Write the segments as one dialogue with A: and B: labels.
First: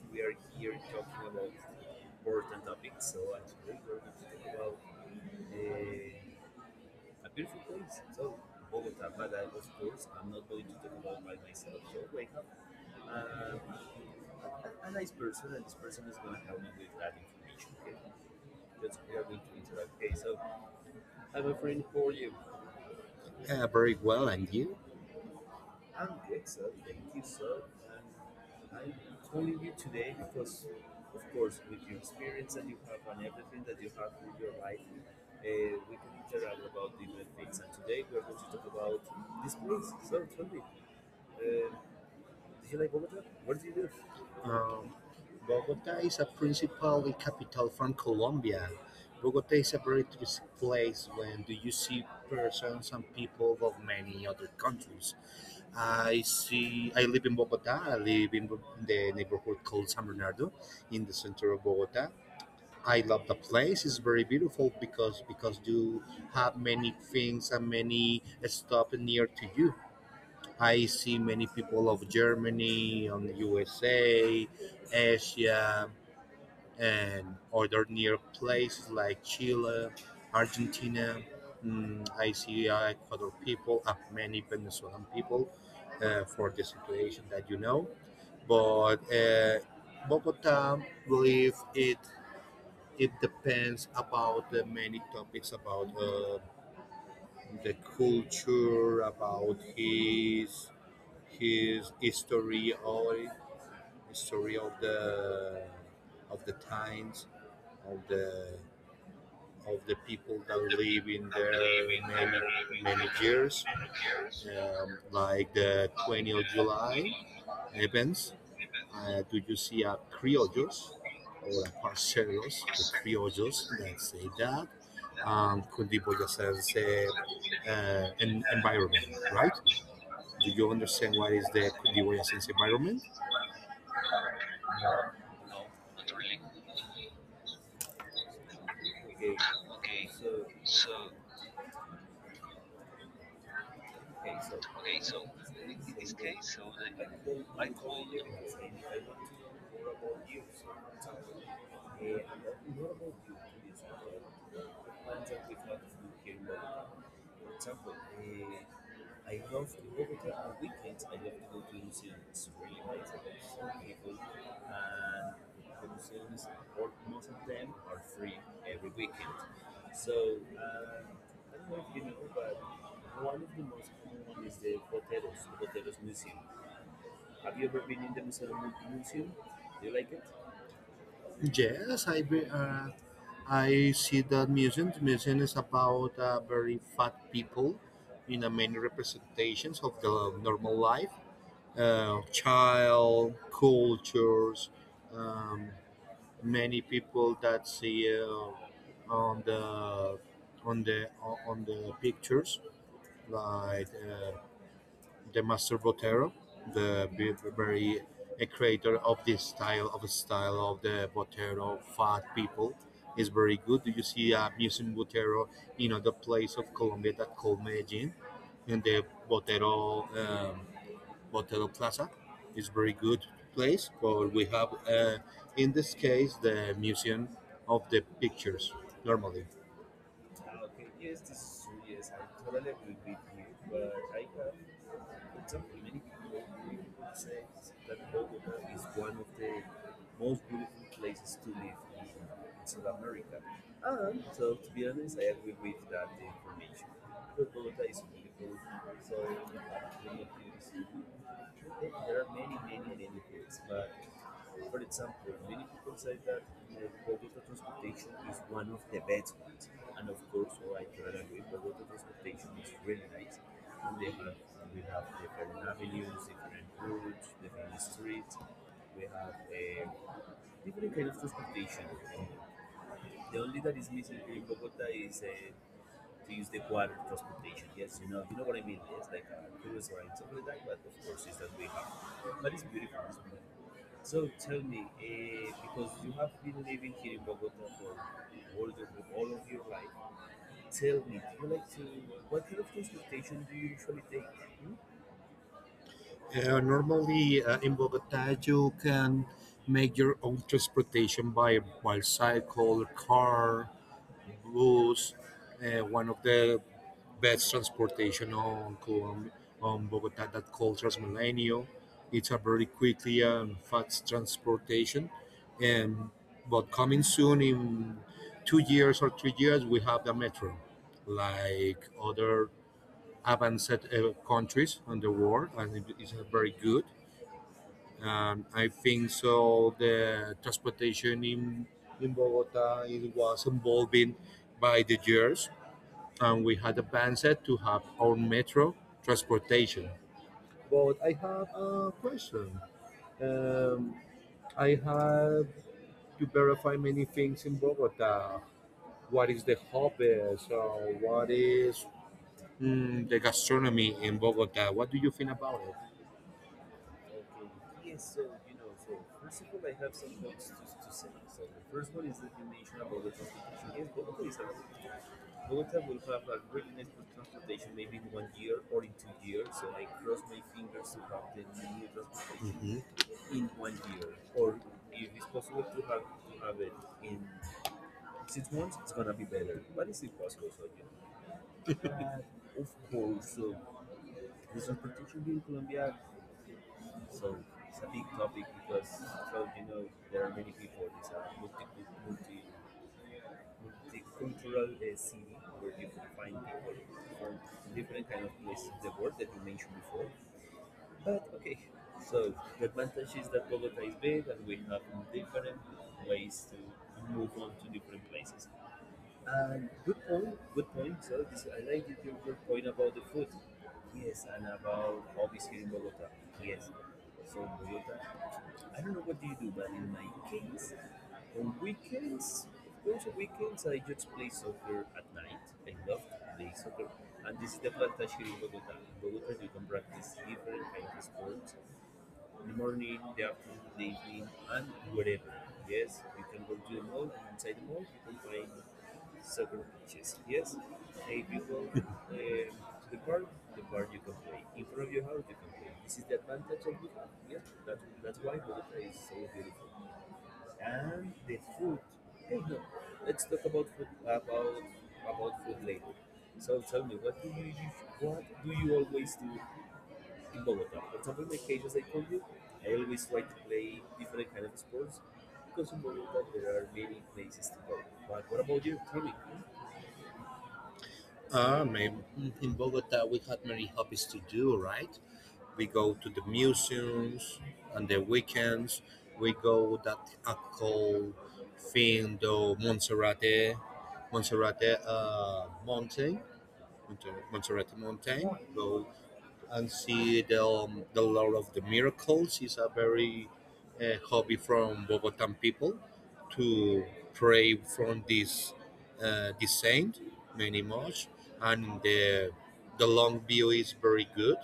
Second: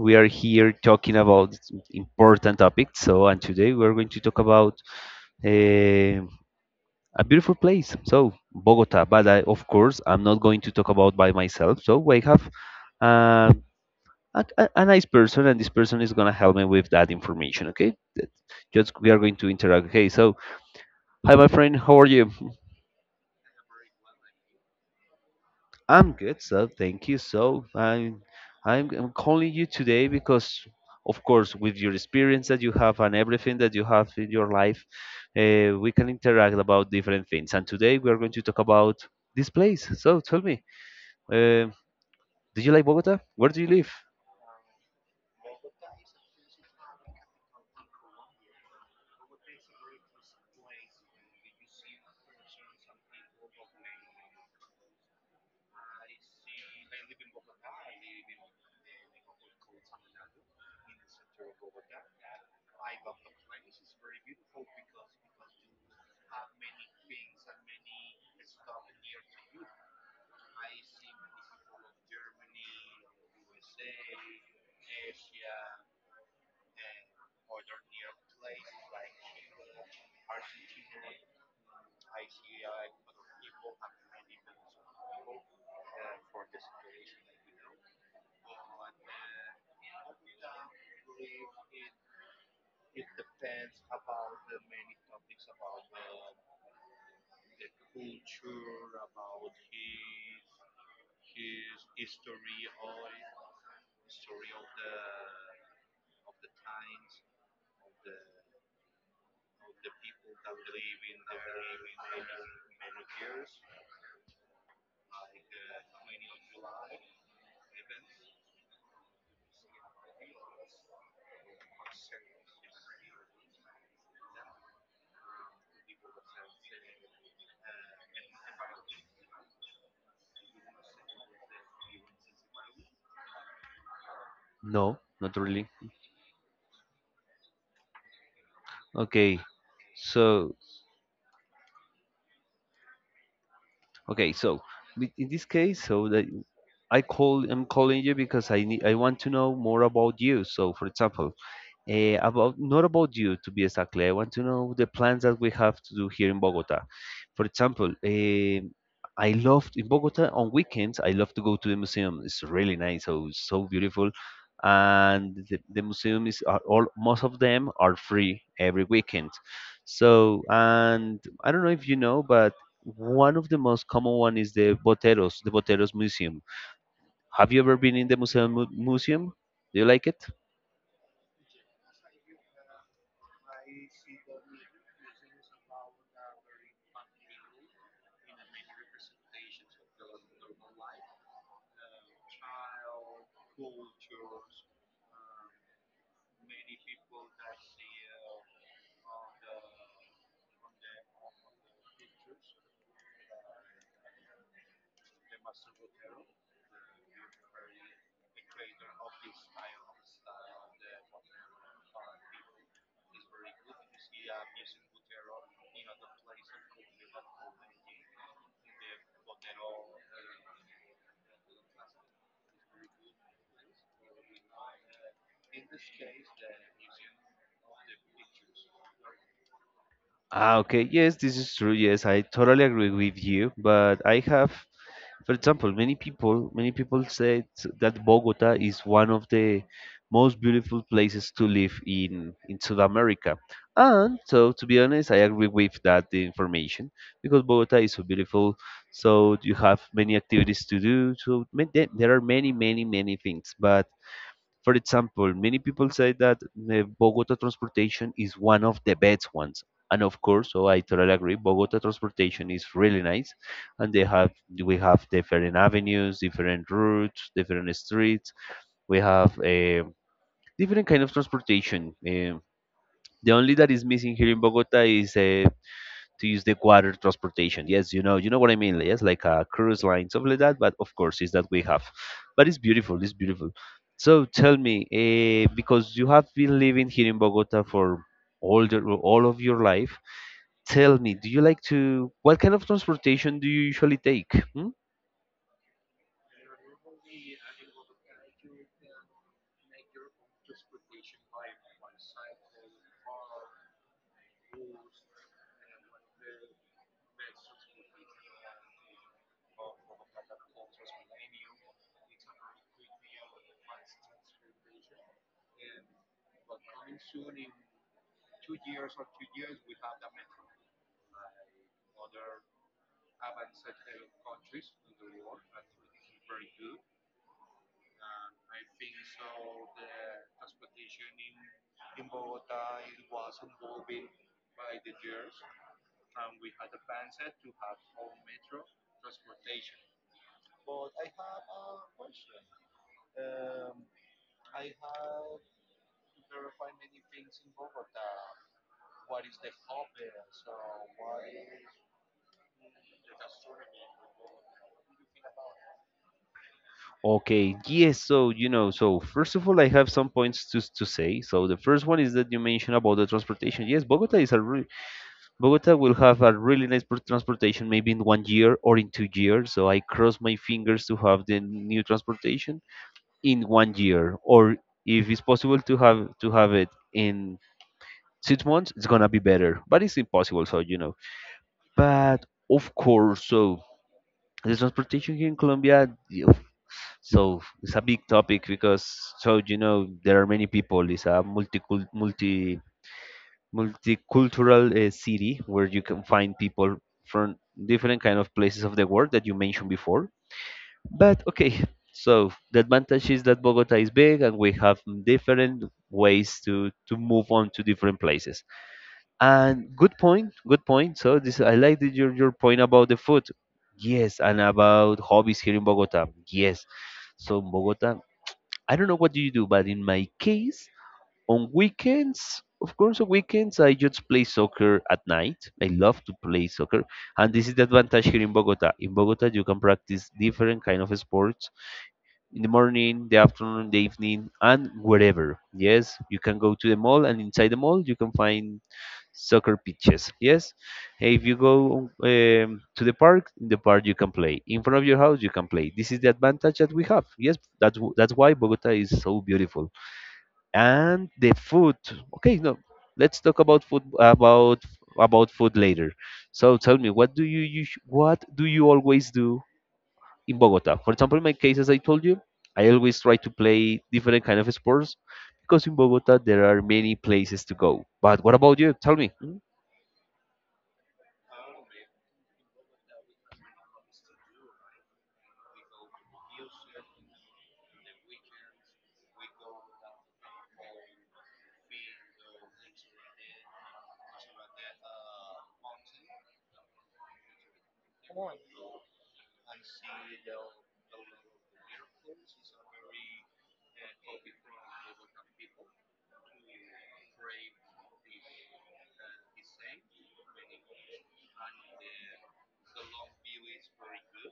A: we are here talking about important topics. And today we are going to talk about uh, a beautiful place. So Bogota, but of course I'm not going to talk about by myself. So we have uh, a nice person, and this person is gonna help me with that information. Okay, just we are going to interact. Okay, so hi, my friend. How are you?
B: Very well, and you?
A: I'm good, so thank you. I'm calling you today because, of course, with your experience that you have and everything that you have in your life, we can interact about different things. And today we are going to talk about this place. So tell me, uh, do you like Bogota? Where do you live?
B: Um, Bogota is a principally capital from Colombia. Bogota is a very touristic place. When do you see persons and people of many other countries? I see. I live in Bogota. I live in the neighborhood called San Bernardo, in the center of Bogota. I love the place. It's very beautiful because you have many things and many stuff near to you. I see many people of Germany, on USA, Asia, and other near places like Chile, Argentina. I see other people, many Venezuelan people, for the situation that you know. But Bogota, believe it, it depends about the many topics about the culture, about his history or history of the times of the of the people that live in there many many years, like the 20th of July events. Do you see a criollos or a parceros, the criollos that say that, could be boyacense uh, environment, right? Do you understand what is the Cundiboyacense environment?
A: No, not really. Okay, so okay, so in this case, so that I'm calling you because I want to know more about you. So, for example, Eh, about not about you to be exactly. I want to know the plans that we have to do here in Bogota. For example, I love in Bogota on weekends. I love to go to the museum. It's really nice. So so beautiful, and the museum is are all most of them are free every weekend. And I don't know if you know, but one of the most common one is the Boteros Museum. Have you ever been in the museum? Museum? Do you like it?
B: Yes, I be, I see that museum. The museum is about very fat people in many representations of the normal life, child cultures, um, many people that see on the on the on the pictures like the master Botero, the very a creator of this style of the Botero fat people is very good. You see, a am using Botero in other place of Colombia that called Medellin, and the Botero, Botero Plaza is very good place. But we have in this case the museum of the pictures normally.
A: Ah, okay. Yes, this is true. Yes, I totally agree with you. But I have, for example, many people say that Bogota is one of the most beautiful places to live in South America. And so, to be honest, I agree with that information because Bogota is so beautiful. So you have many activities to do. There are many, many, many things. But for example, many people say that Bogota transportation is one of the best ones. And of course, so I totally agree. Bogota transportation is really nice, and they have we have different avenues, different routes, different streets. We have a different kind of transportation. The only that is missing here in Bogota is to use the water transportation. Yes, you know what I mean. Yes, like a cruise line, something like that. But of course, it's that we have. But it's beautiful. It's beautiful. So tell me, because you have been living here in Bogota for all of your life, tell me, do you like to? What kind of transportation do you usually take? Hmm?
B: Normally, in Bogota, you can make your own transportation by bicycle, car, bus. One of the best transportation on Colombia, on Bogota that called Transmilenio. It's a very quickly and fast transportation. Um, but coming soon in 2 years or 3 years, we have the metro, like other advanced countries on the world, and it is very good. I think so. The transportation in Bogota it was evolving by the years, and we had advanced to have our metro transportation. But I have a question. Um, I have to verify many things in Bogota. What is the hobbies? Or what is, the gastronomy in Bogota? What do you think about it?
A: Okay, yes, so you know, so first of all, I have some points to say. So the first one is that you mentioned about the transportation. Yes, Bogota will have a really nice transportation maybe in 1 year or in 2 years. So I cross my fingers to have the new transportation in 1 year, or if it's possible to have it in 6 months, it's gonna be better. But it's impossible, so you know. But of course, so the transportation here in Colombia, yeah, so it's a big topic because so you know there are many people. It's a multi multicultural city where you can find people from different kind of places of the world that you mentioned before. But okay, so the advantage is that Bogota is big and we have different ways to move on to different places. And good point, good point. So this I like your point about the food. Yes, and about hobbies here in Bogota. Yes. So in Bogota, I don't know what do you do, but in my case, on weekends, of course, on weekends I just play soccer at night. I love to play soccer, and this is the advantage here in Bogota. In Bogota, you can practice different kind of sports in the morning, the afternoon, the evening, and wherever. Yes, you can go to the mall, and inside the mall you can find soccer pitches. Yes, if you go to the park, in the park you can play. In front of your house, you can play. This is the advantage that we have. Yes, that's why Bogota is so beautiful and the food okay no let's talk about food about food later. So tell me you what do you always do in Bogota. For example, in my case, as I told you, I always try to play different kind of sports because in Bogota there are many places to go. But what about you? Tell me. Hmm?
B: In Bogota, we had many hobbies to do, right? We go to the museums on the weekends. We go that are called Findo Monserrate, Monserrate Mountain, Monserrate Mountain. Go and see the Lord of the Miracles. It's a very hobby from Bogotan people to pray from this this saint many much, and the long view is very good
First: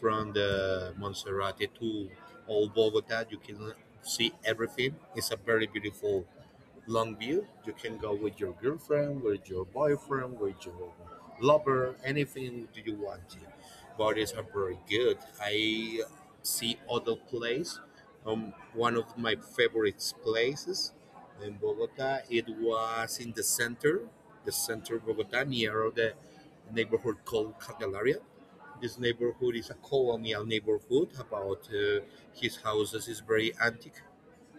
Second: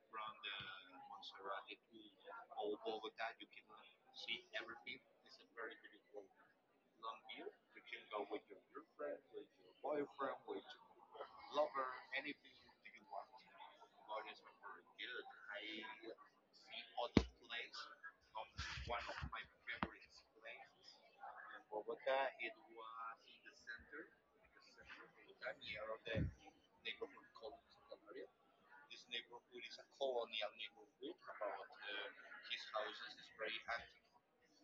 B: from the Monserrate to all Bogota. You can see everything. It's a very beautiful long view. You can go with your girlfriend, with your boyfriend, with your lover, anything do you want to. Bodies are very good. I see other place. One of my favorite places in Bogota. It was in the center of Bogota, near the neighborhood called Candelaria. This neighborhood is a colonial neighborhood. About his houses is very antique,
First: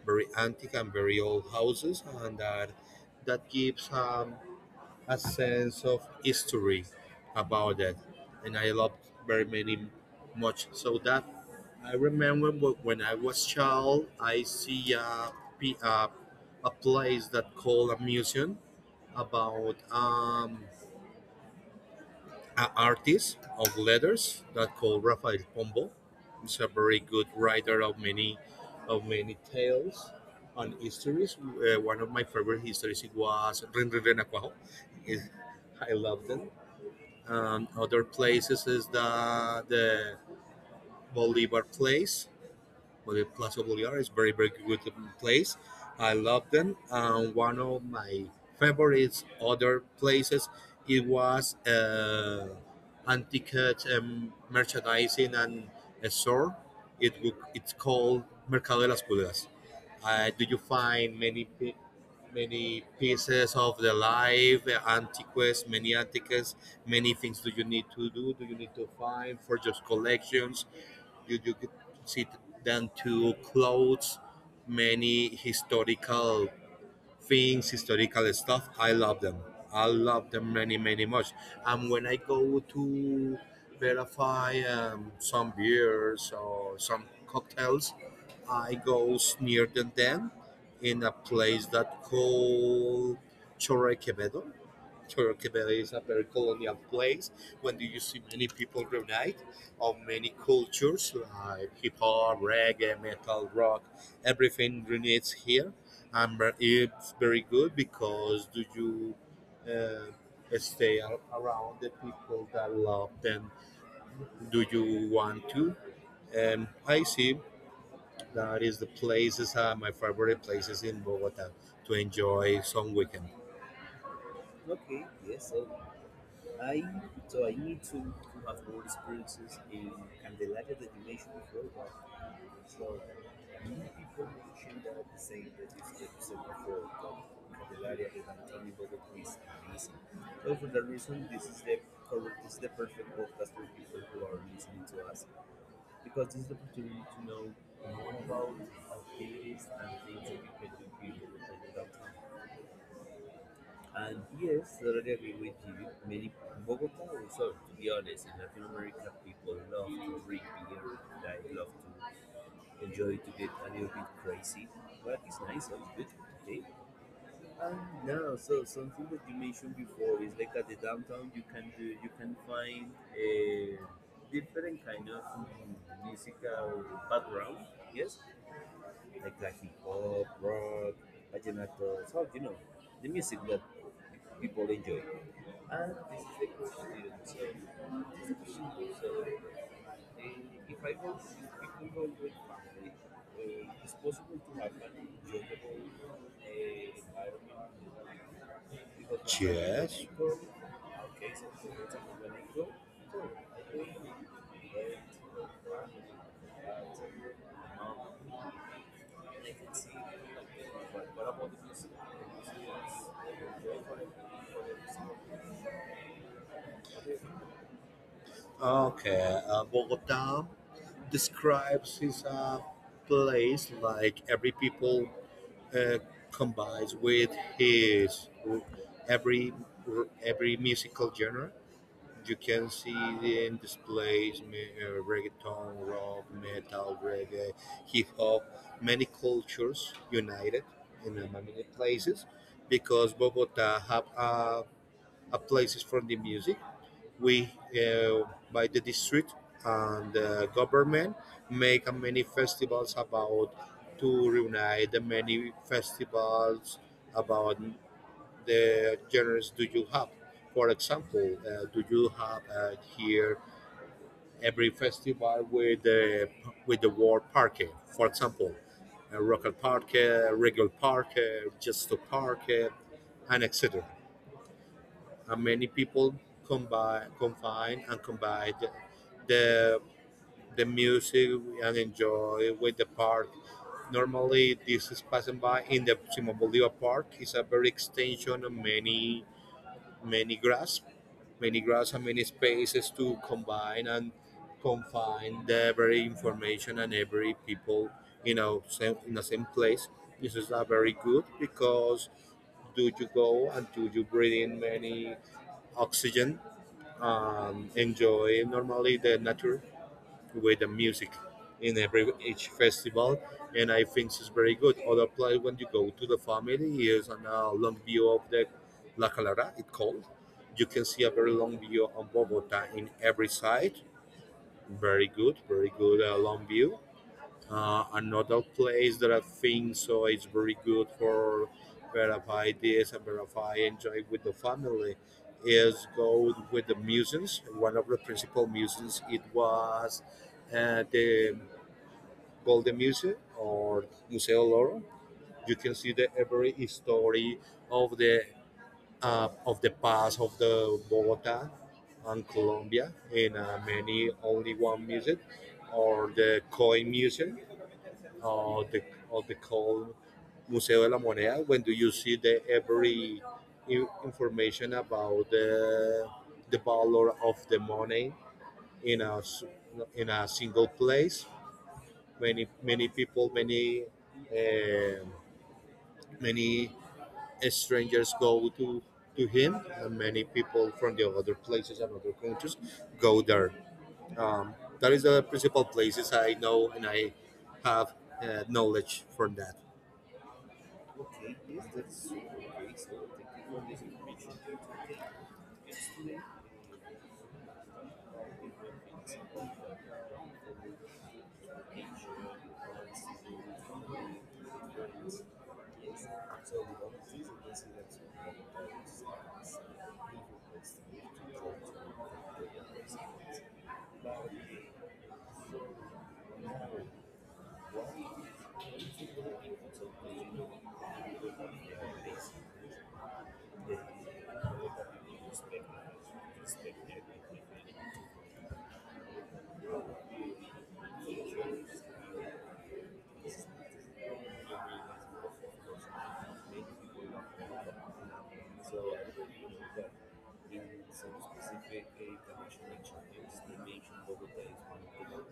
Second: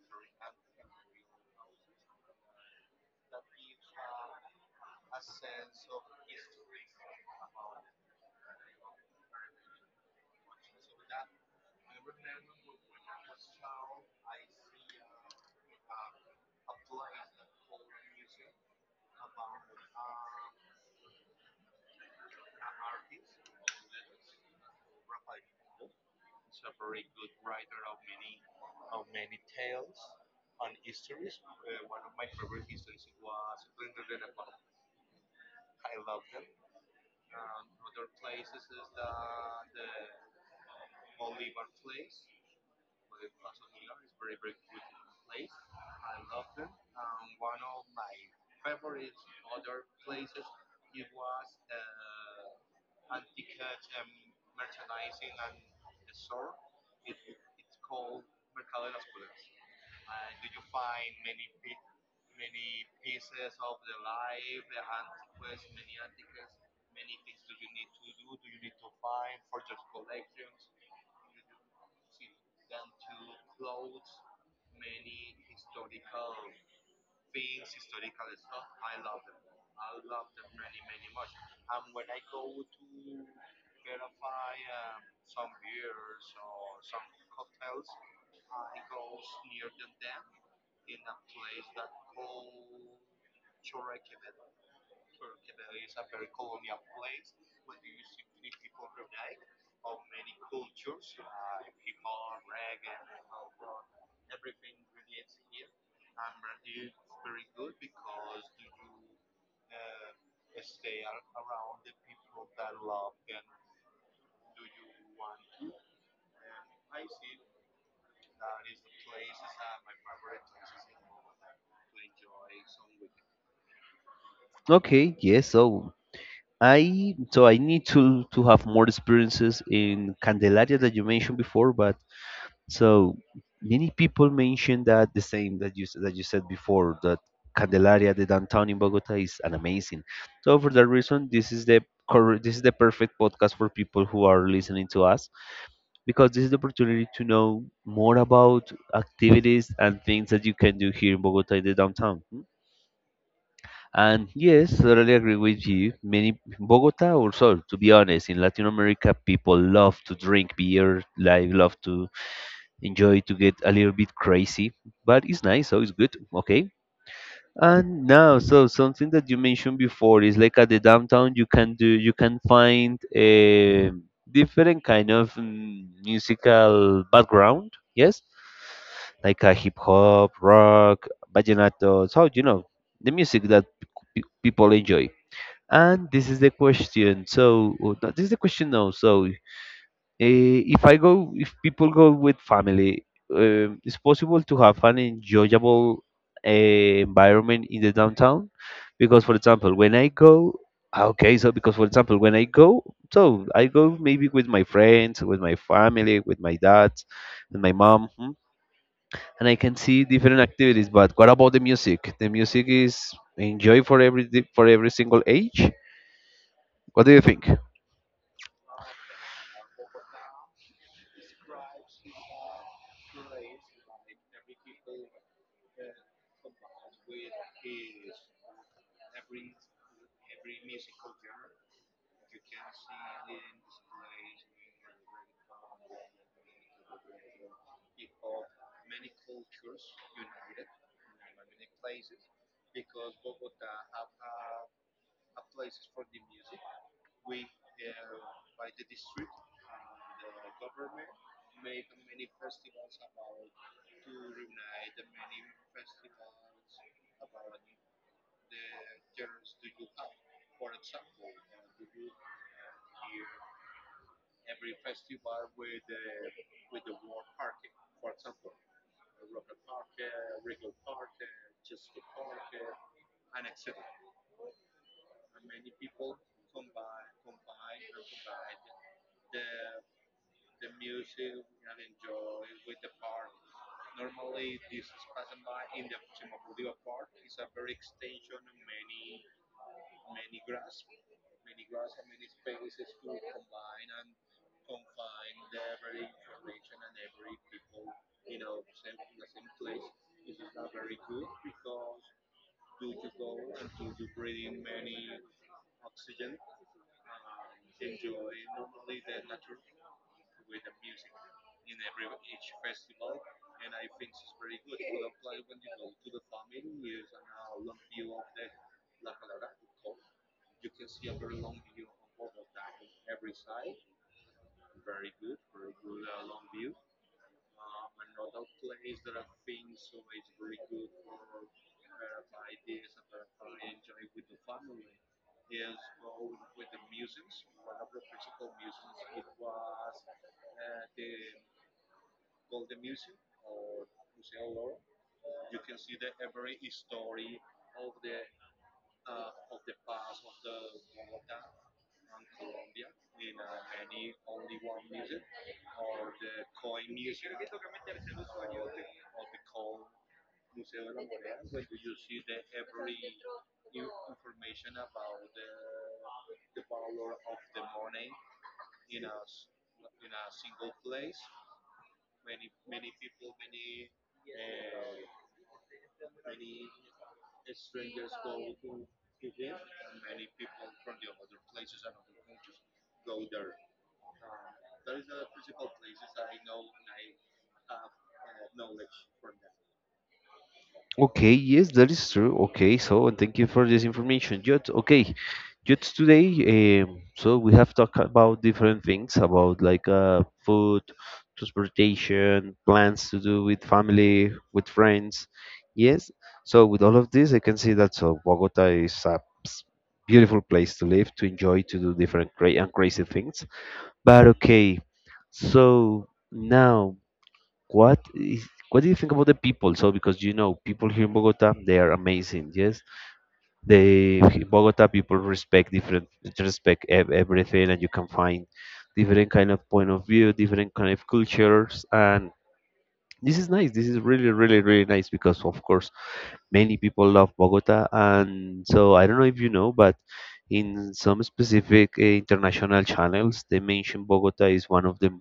B: very antique and very old houses, and that that gives, a sense of history about it. And I loved very many much so that I remember when I was child, I see a, p- a, a place that called a museum about an artist of letters that called Rafael Pombo. He's a very good writer of many tales and histories. One of my favorite histories was Rin Rin Renacuajo. I love them. Other places is the Bolivar place, but Plaza Bolívar is very, very good place. I love them. And one of my favorite other places, it was antique, merchandising and a store. It it's called Mercado de las Pulgas. Do you find many many pieces of the life, antiques, many things do you need to do? Do you need to find for just collections? You could sit down to clothes, many historical things, historical stuff. I love them. I love them many, many much. And when I go to verify some beers or some cocktails, I goes near than them in a place that called Chorre Quevedo. Turkey is a very colonial place. When do you see many people reunite of many cultures like hip hop, reggae, metal, rock, everything reunites here. And it's very good because do you uh, stay around the people that love them? Do you want to? I see that is the places are my favorite places in Bogota to enjoy some weekend.
A: Okay, yes, so I so I need to have more experiences in Candelaria that you mentioned before. But so many people mention that the same that that you said before that Candelaria, the downtown in Bogota, is an amazing. So for that reason, this is the this is the perfect podcast for people who are listening to us because this is the opportunity to know more about activities and things that you can do here in Bogota in the downtown. Mm. And yes, totally agree with you. Many Bogota also, to be honest, in Latin America, people love to drink beer, like love to enjoy to get a little bit crazy, but it's nice, so it's good. Okay. And now, so something that you mentioned before is like at the downtown, you can find a different kind of musical background. Yes, like a hip hop, rock, vallenato. So you know the music that people enjoy. And this is the question. So oh, no, this is the question now. If I go, if people
B: Go
A: go with family, it's possible to have an enjoyable environment in the downtown. Because, for example, when
B: Yes.
A: I go, ah, okay, so because, for example, when I go, so I go maybe with my friends, with my family, with my dad, with my mom, hmm, and I can see different activities. But what about the music? The music is enjoy for for every single age. What do you think?
B: Okay. Bogota describes is a place like every people uh, combines with his every every musical genre. You can see them displays reggaeton, rock, metal, reggae, hip hop, many cultures united in many places because Bogota have a places for the music. We uh, by the district and the government make many festivals about to reunite the many festivals about the genres do you have? For example, do you have here every festival with the word parque? For example, local parque, regular parque, just a parque, and etc. And many people combine, combine and combine the the music and enjoy with the park. Normally, this is passing by in the Simon Bolivar Park. It's a very extension of many many graphs, many graphs and many spaces to combine and confine the every information and every people you know same, in the same place. This is not very good because do you go and do you breathe in many oxygen and enjoy normally the nature with the music in every each festival. And I think it's very good other place when you go to the family here's on a long view of the la calara it's called. You can see a very long view on Bogota in every side, very good, very good, long view. Another place that I think so it's very good for verify this and verify enjoy with the family is go with the museums. One of the principal museums it was the Golden Museum or Museo Loro. You can see the every story of the of the past of the Bogota and Colombia in many only one museum or the Koi Museum of the of the called Museo de la Moneda when do you see the every information about the valor of the money in a in a single place. Many many people many, uh, many strangers go to him and many people from the other places and other countries go there. um, that is the principal places I know and I have knowledge from that.
A: Okay, yes, that is true. Okay, so and thank you for this information, Jot. Okay, Jot, today, so we have talked about different things about like food, transportation, plans to do with family, with friends. Yes, so with all of this, I can see that so Bogota is a s- beautiful place to live, to enjoy, to do different great and crazy things. But okay, so now. What do you think about the people? So because you know people here in Bogota, they are amazing. Yes, they Bogota people respect everything, and you can find different kind of point of view, different kind of cultures, and this is nice. This is really, really, really nice because of course many people love Bogota, and so I don't know if you know, but in some specific international channels, they mention Bogota is one of the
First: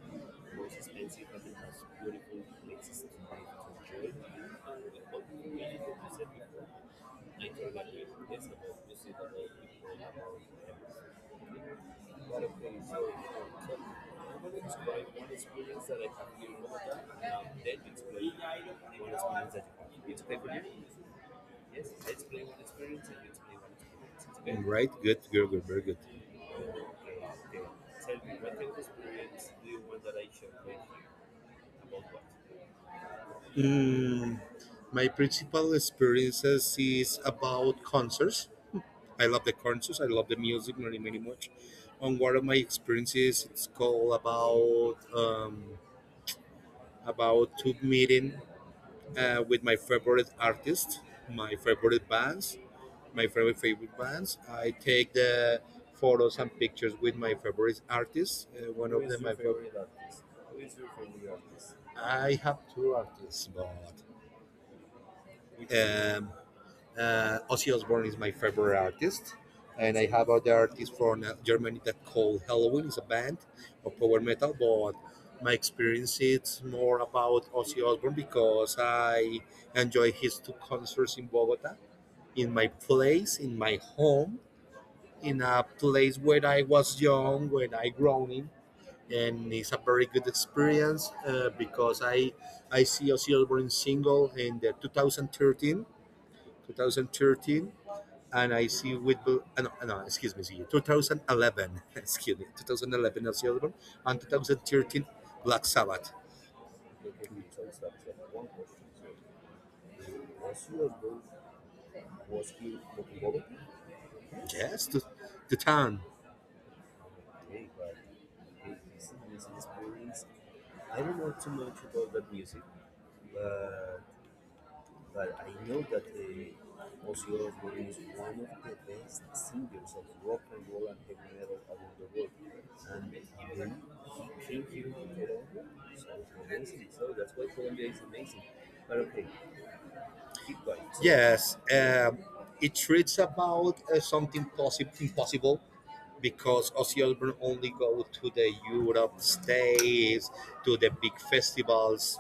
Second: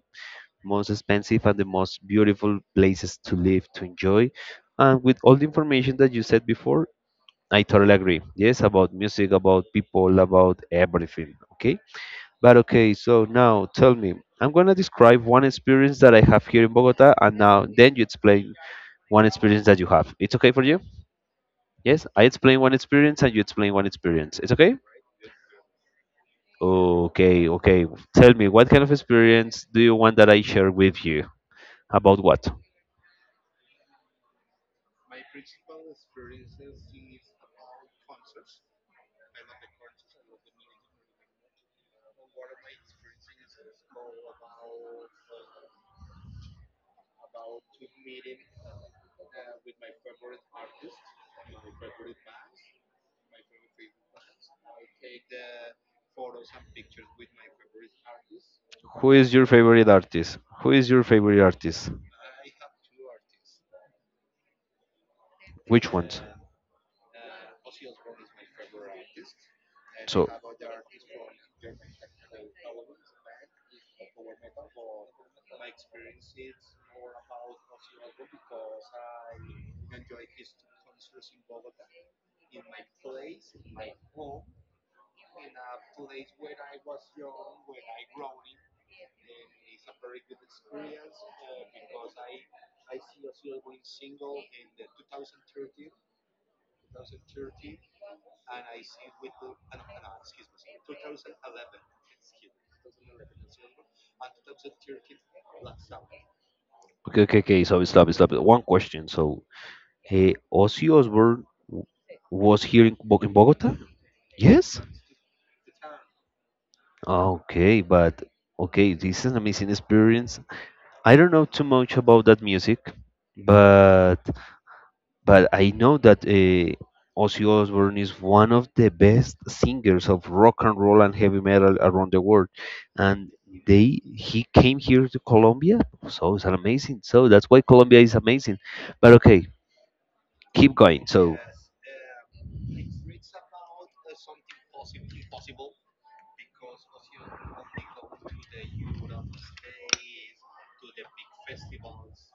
A: most expensive and the most beautiful places to live to enjoy. And with all the information that you said before, I totally agree. Yes, about music, about people, about everything. Okay, but okay, so now tell me, I'm going to describe one experience that I have here in Bogota, and now then you explain one experience that you have. It's okay for you?
B: Yes,
A: Yes, I
B: let's play
A: explain
B: one
A: one
B: experience and
A: experience and you
B: let's play
A: explain
B: one
A: one
B: experience.
A: experience.
B: It's all
A: It's
B: good.
A: okay.
B: Right, good, good, good, very good.
A: Okay, okay, tell me what kind of experience do you want that I share with you. About what?
B: Mm, my principal experiences is about concerts. I love the concerts. I love the music very, very much. And one of my experiences, it's called about to meeting with my favorite artists, my favorite bands, my favorite bands. I take the photos and pictures with my favorite artists. One Who of
A: Who
B: is them,
A: is
B: your my
A: your
B: favorite.
A: favorite
B: Favorite artist?
A: artist? Who is your favorite artist?
B: I have two artists, but
A: Which ones?
B: um, Ozzy Osbourne is my favorite artist, and I
A: So,
B: have other artists from Germany that called Halloween is a band of power metal, but my experience is more about Ozzy Osbourne because I enjoy his two concerts in Bogota, in my place, in my home, in a place where I was young, when I growing, and it's a very good experience because I see Ozzy Osbourne single in the 2013 and I see with no, no excuse me see 2011 excuse me 2011 Ozzy Osbourne and 2013 Black Sabbath.
A: okay, okay, okay. So stop, stop. One question. So, hey, Ozzy Osbourne was here in, in Bogota? Yes.
B: Yes, the town.
A: Okay, but okay, this is an amazing experience. I don't know too much about that music, but I know that Ozzy Osbourne is one of the best singers of rock and roll and heavy metal around the world, and they he came here to Colombia, so it's amazing. So that's why Colombia is amazing. But okay, keep going. So
B: Yes, it treats about something possible impossible because Ozzy Osbourne only go to the Europe states, to the big festivals,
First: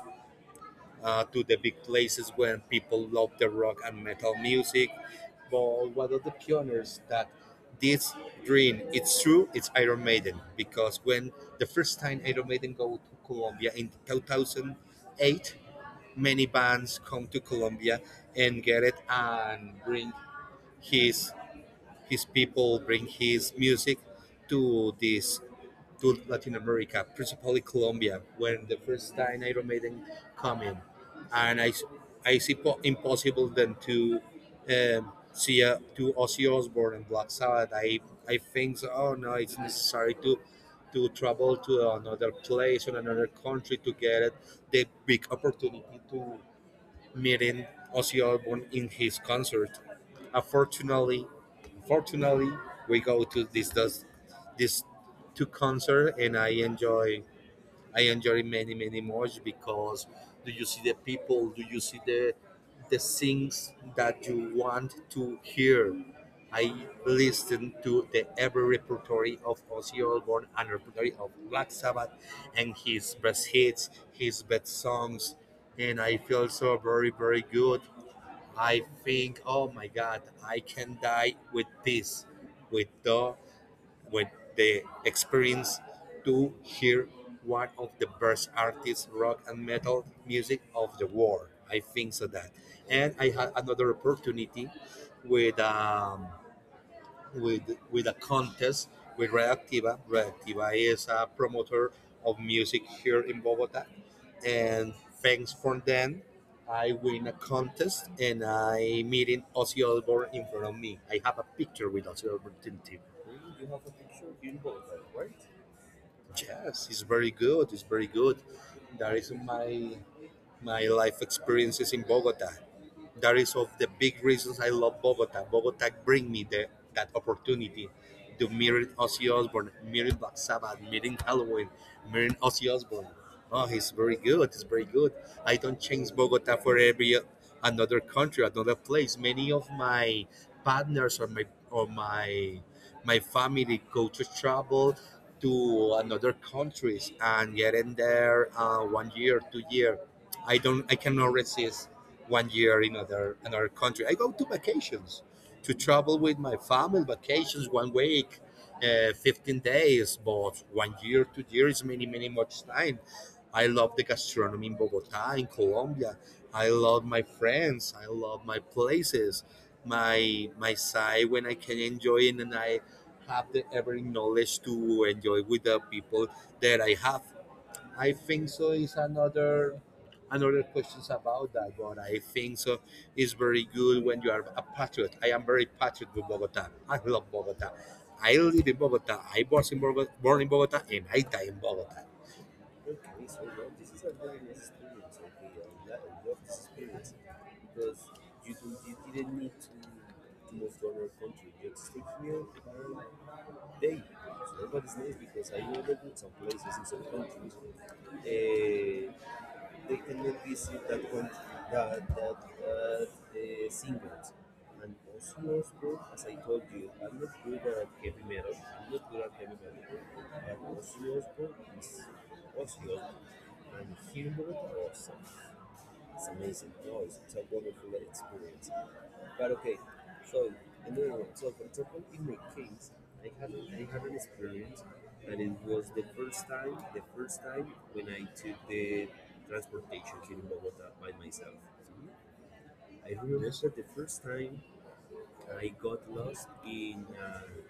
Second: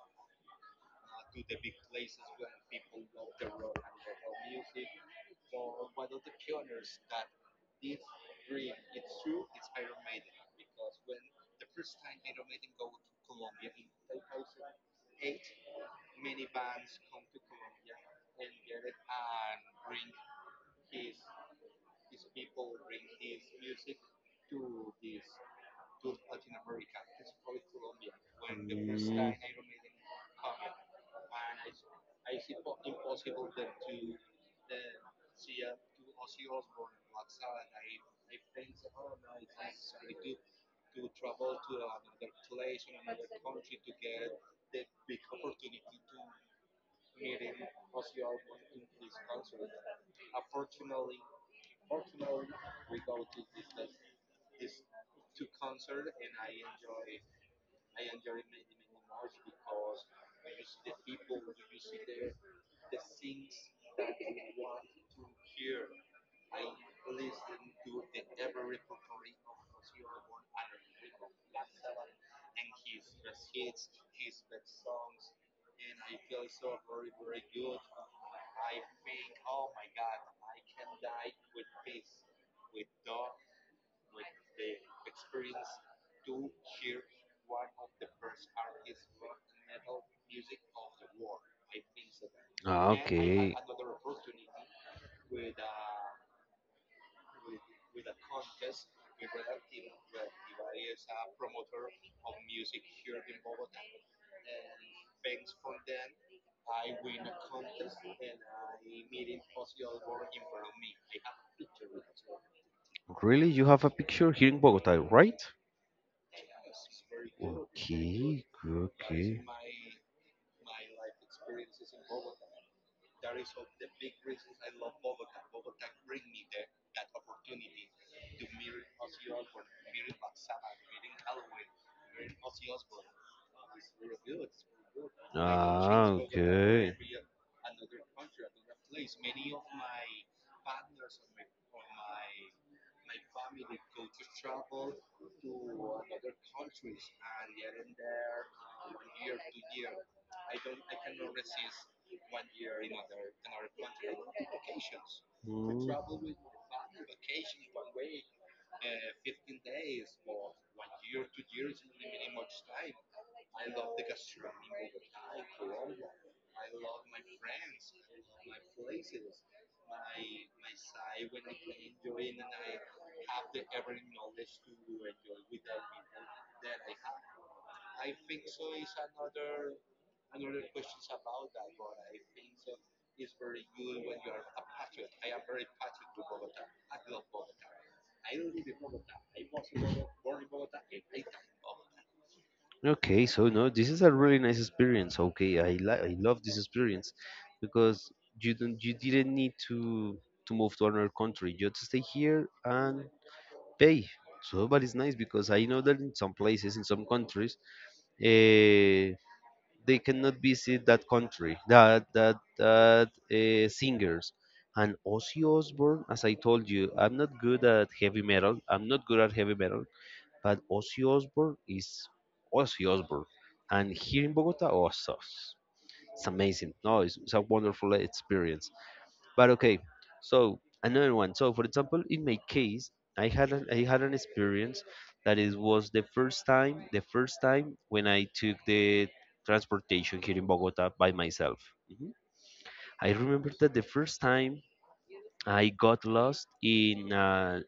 B: to the big places when people love the rock and metal music. But one of the pioneers that this dream it's true it's Iron Maiden because when the first time Iron Maiden go to Colombia in 2008 many bands come to Colombia and get it and bring his his people bring his music to this to Latin America, principally Colombia, when the first time Iron Maiden come in, and I see impossible then to see to Ozzy Osbourne and Black Sabbath. I think so, oh no, it's necessary to travel to another place or another country to get it, the big opportunity to meeting Ozzy Osbourne in his concert. Unfortunately, unfortunately, we go to these two concert and I enjoy many many much because do you see the people? Do you see the things that you want to hear? I listen to the every repertory of Ozzy Osbourne and repertory of Black Sabbath, and his best hits, his best songs, and I feel so very very good. I think, oh my God, I can die with this, with the, with the experience to hear one of the best artists rock and metal music of the world. I think so that, and I had another opportunity with um, with with a contest with Radioactiva. Radioactiva is a promoter of music here in Bogota, and thanks for them, I win a contest and I meeting Ozzy Osbourne in front of me. I have a picture with Ozzy Osbourne. In
A: really, you have a picture here in Bogota, right?
B: yes, it's very good. It's very good.
A: Good,
B: That is my life experiences in Bogota. That is of the big reasons I love Bogota. Bogota bring me that opportunity to meet Ozzy Osbourne, meet Black Sabbath, meeting Halloween, meeting Ozzy Osbourne. Oh, he's very good. He's very good.
A: do
B: I don't
A: ah,
B: change Bogota for
A: okay.
B: every another country, another place. Many of my partners or my my family go to travel to another countries and get in there 1 year, 2 year. I don't. I cannot resist 1 year in other another country. I go to vacations,
A: We
B: to travel with
A: mm.
B: my family, vacations 1 week, 15 days, but 1 year, 2 years, many many much time. I love the gastronomy in Bogota, in Colombia. I love my friends. I love my places. My side when I can enjoy it and I have the every knowledge to enjoy with the people that I have. I think so is another another questions about that, but I think so is very good when you are a patriot. I am very patriot with Bogota. I love Bogota. I live in Bogota. I was in Bogota, born in Bogota, and I die in Bogota.
A: Okay, so no, this is a really nice experience. Okay, I love this experience because you didn't need to move to another country. You just stay here and pay. So but it's nice because I know that in some places, in some countries, uh, they cannot visit that country, that singers. And Ozzy Osbourne, as I told you, I'm not good at heavy metal. I'm not good at heavy metal, but Ozzy Osbourne is Ozzy Osbourne, and here in Bogota, it's amazing. No, it's a wonderful experience. But okay, so another one. So for example, in my case, I had an experience that it was the first time when I took the transportation here in Bogota by myself. Mhm. I remember that the first time I got lost in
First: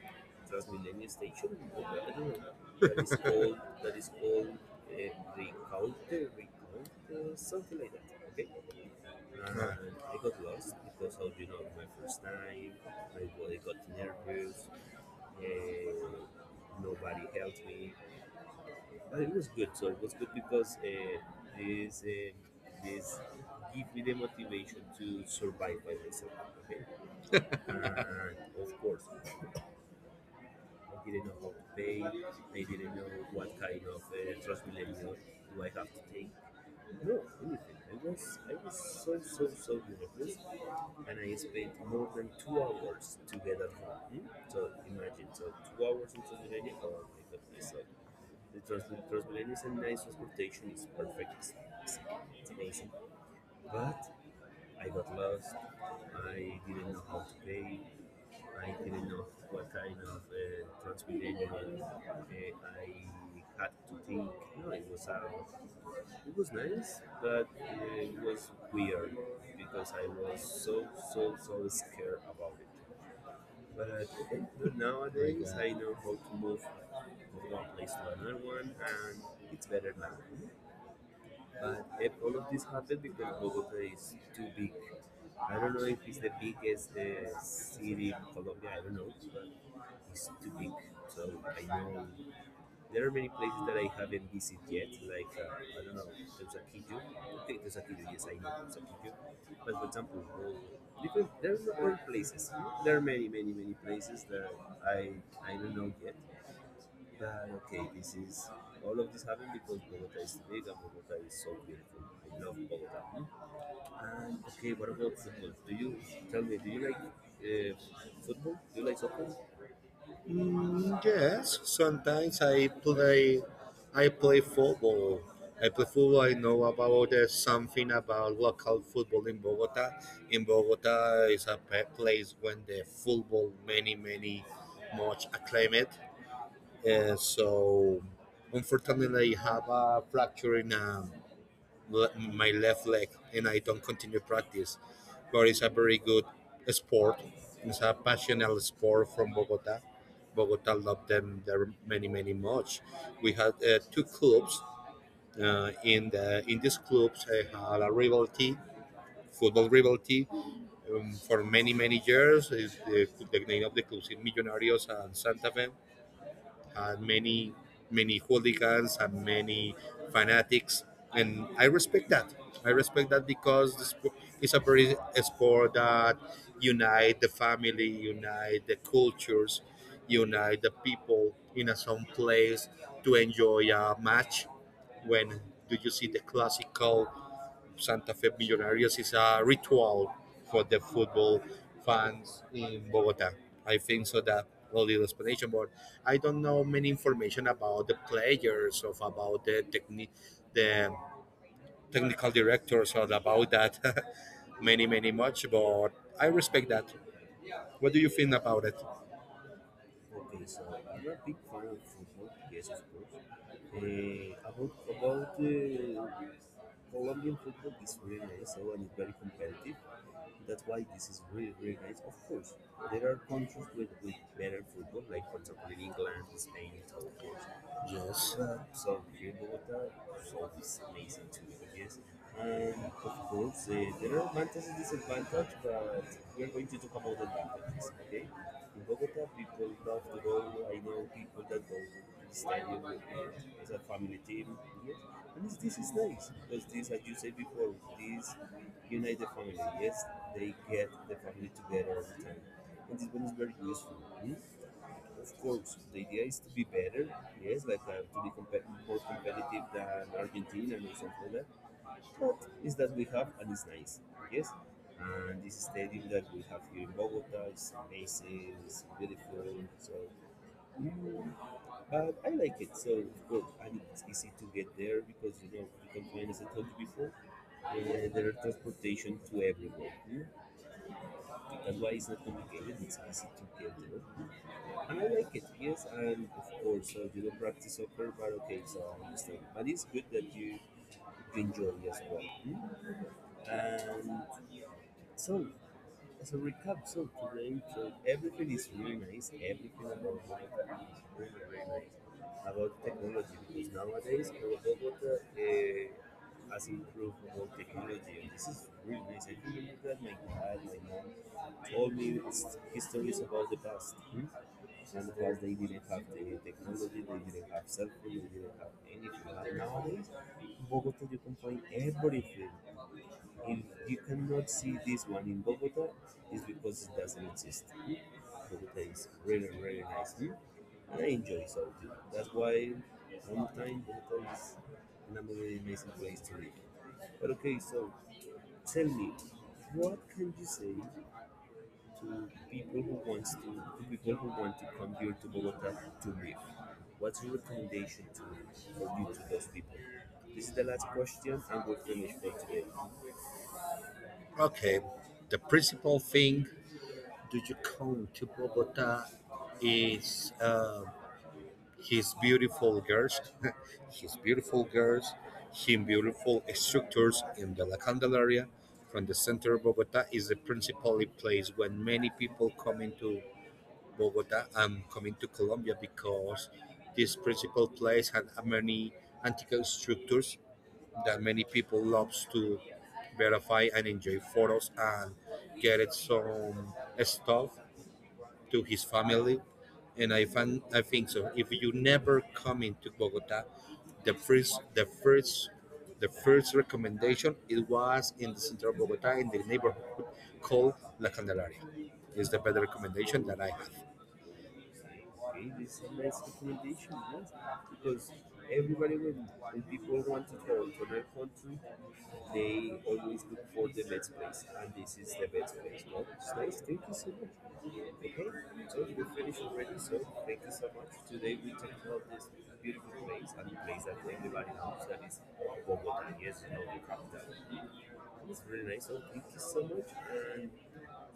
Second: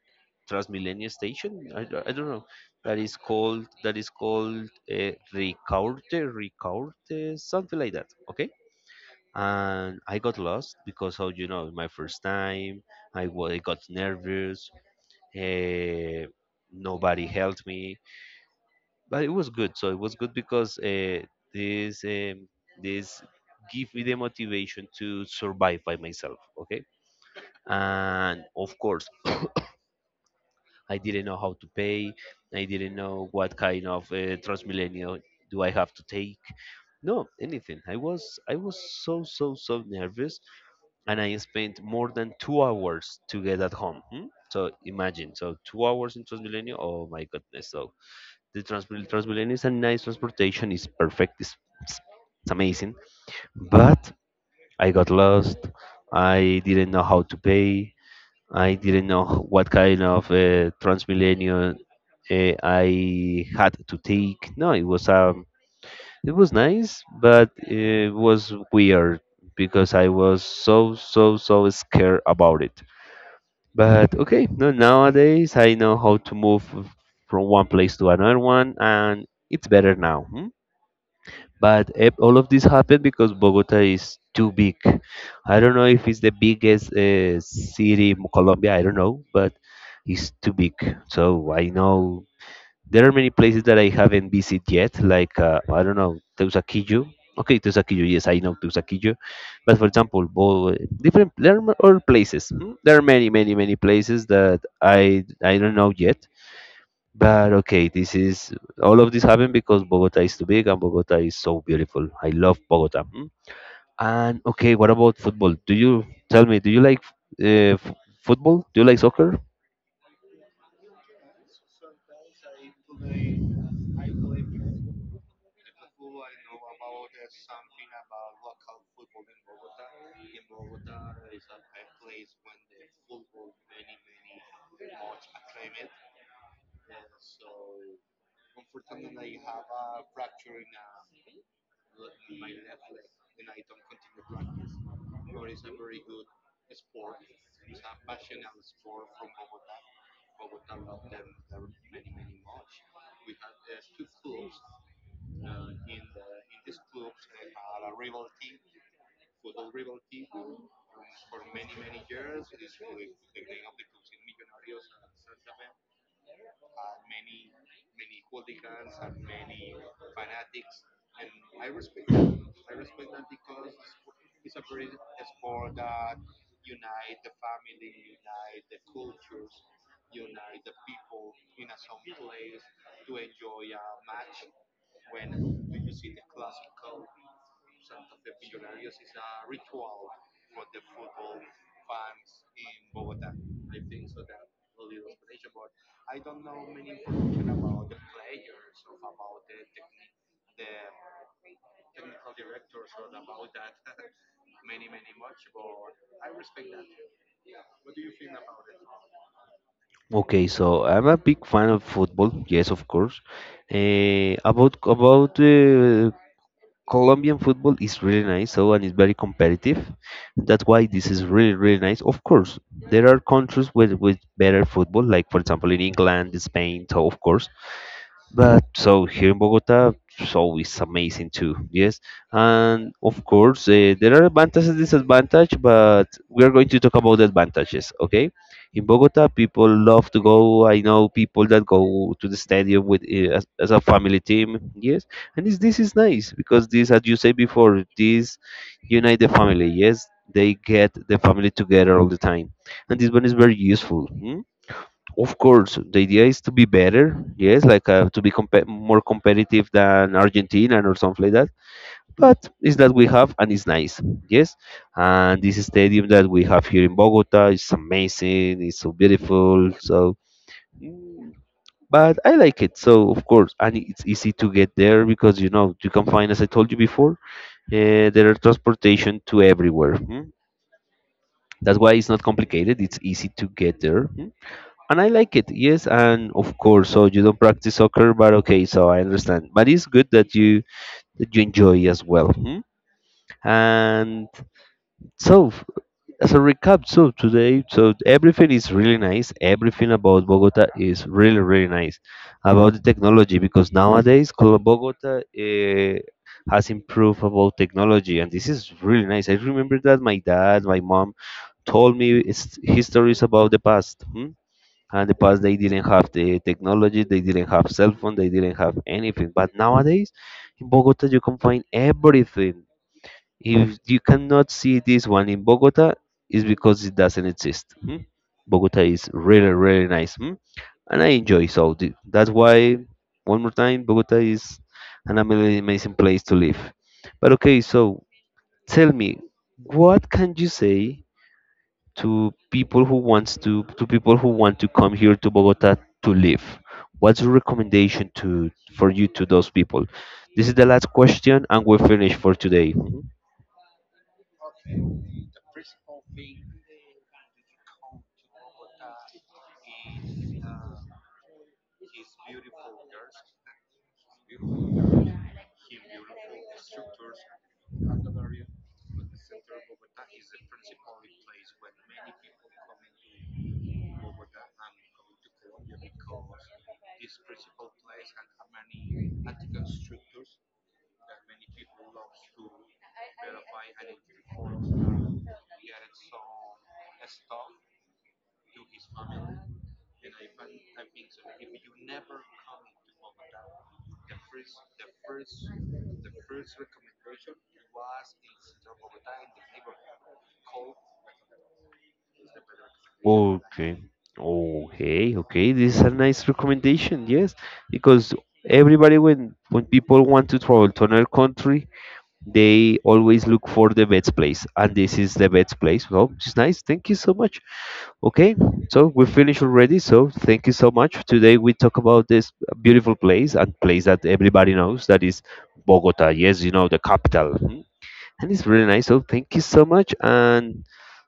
A: Transmilenio station. I don't know. That is called Ricaurte, something like that. Okay, and I
B: Uh,
A: got lost because of my first time. I got nervous. Uh, Nobody helped me, but it was good. So it was good because this um, this give me the motivation to survive by myself. Okay, and of course I didn't know how to pay. I didn't know what kind of Transmilenio do I have to take. No, anything. I was so so nervous, and I spent more than 2 hours to get at home. Hmm? So imagine, so 2 hours in Transmilenio. Oh my goodness! So the Transmilenio is a nice transportation. It's perfect. It's, it's amazing. But I got lost. I didn't know how to pay. I didn't know what kind of Transmilenio I had to take. No, it was nice, but it was weird because I was so so scared about it. But okay, no,
B: my
A: nowadays I know how to move from one place to another one, and it's better now. Hmm? But all of this happened because Bogota is too big. I don't know if it's the biggest city in Colombia. I don't know, but it's too big. So I know there are many places that I haven't visited yet, like I don't know, Teusaquillo. Okay, Teusaquillo, yes, I know Teusaquillo, but for example, different there are other places. Mm. There are many, many, many places that I don't know yet. But okay, this is all of this happened because Bogota is too big and Bogota is so beautiful. I love Bogota. Mm. And okay, what about football? Do you tell me? Do you like uh, f- football? Do you like soccer?
B: mm, yes, sometimes I play. I play football. I play football. I know about something about local football in Bogota. In Bogota is a pe- place when the football many many much acclaimed. So unfortunately, I have a fracture in le- my left leg and I don't continue practice. But it's a very good sport. It's a passionate sport from Bogota. Bogota loved them there many many much. We had two clubs. In these clubs, I had a rivalry, football rivalry, for many many years. The name of the clubs is Millonarios and Santa Fe had many, many hooligans and many fanatics, and I respect that. I respect that because the sp- it's a, very, a sport that unite the family, unite the cultures, unite the people in a some place to enjoy a match. When do you see the classical Santa Fe Millonarios is a ritual for the football fans in Bogota. I think so that a little explanation, but I don't know many information about the players of about the technique, the technical directors or about that many many much. But I respect that. What do you think about it?
A: Okay, so I'm a big fan of football. Yes, of course. Eh, about Colombian football is really nice. So and it's very competitive. That's why this is really nice. Of course, there are countries with better football, like for example in England, Spain. So of course,
B: Yes.
A: but so here in Bogota, so it's amazing too. Yes, and of course there are advantages and disadvantages, but we are going to talk about the advantages. Okay, in Bogota, people love to go. I know people that go to the stadium with as a family team. Yes, and this is nice because this, as you said before, this unite the family. Yes, they get the family together all the time, and this one is very useful. Hmm? Of course, the idea is to be better. Yes, like to be more competitive than Argentina or something like that. But it's that we have and it's nice. Yes, and this stadium that we have here in Bogota is amazing. It's so beautiful. So, mm, but I like it. So of course, and it's easy to get there because you know you can find, as I told you before, there are transportation to everywhere. Mm. That's why it's not complicated. It's easy to get there. Hmm? And I like it, yes, and of course. So you don't practice soccer, but okay, so I understand. But it's good that you enjoy as well. Hmm? And so, as a recap, so today, so everything is really nice. Everything about Bogota is really nice about the technology, because nowadays Bogota has improved about technology, and this is really nice. I remember that my dad, my mom told me it's histories about the past. Hmm? And in the past, they didn't have the technology, they didn't have cell phone, they didn't have anything. But nowadays, in Bogota, you can find everything. If you cannot see this one in Bogota, it's because it doesn't exist. Hmm? Bogota is really, really nice. Hmm? And I enjoy. So that's why, one more time, Bogota is an amazing place to live. But okay, so tell me, what can you say to people who wants to people who want to come here to Bogota to live? What's your recommendation to for you to those people? This is the last question, and we're finished for today.
B: Okay. The principal thing do you come to Bogota is his beautiful girls, his beautiful girls, him beautiful structures in the La Candelaria from the center of Bogota is the principal place when many people come into Bogota and come into Colombia because this principal place had many antique structures that many people loves to
A: Mhm.
B: verify and enjoy photos and get it some stuff to his family. And I find, I think so. If you never come into Bogota, the first the first the first recommendation it was in the center of Bogota in the neighborhood called La Candelaria. Is the better recommendation that I have.
A: Okay. Okay. This is a nice recommendation, yes, because everybody, when people want to travel to another country, they always look for the best place, and this is the best place. Well, it's nice. Thank you so much. Okay, so we finished already. So thank you so much. Today we talk about this beautiful place, and place that everybody knows, that is Bogota. Yes, you know, the capital. Mhm. And it's really nice. So thank you so much, and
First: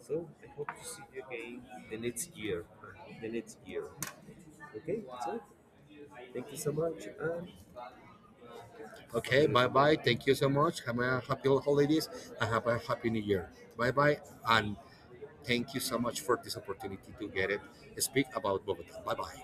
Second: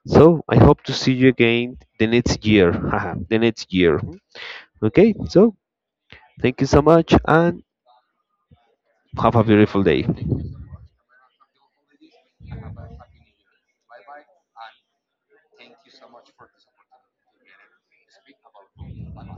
A: so I hope to see you again the next year haha, the next year. Hmm? Okay, so thank you so much, and have
B: Okay,
A: a
B: bye
A: beautiful
B: bye.
A: day.
B: Thank you so much. Have a happy holidays and have a happy new year. Bye bye and thank you so much for this opportunity to get it speak about Bogota. Bye bye.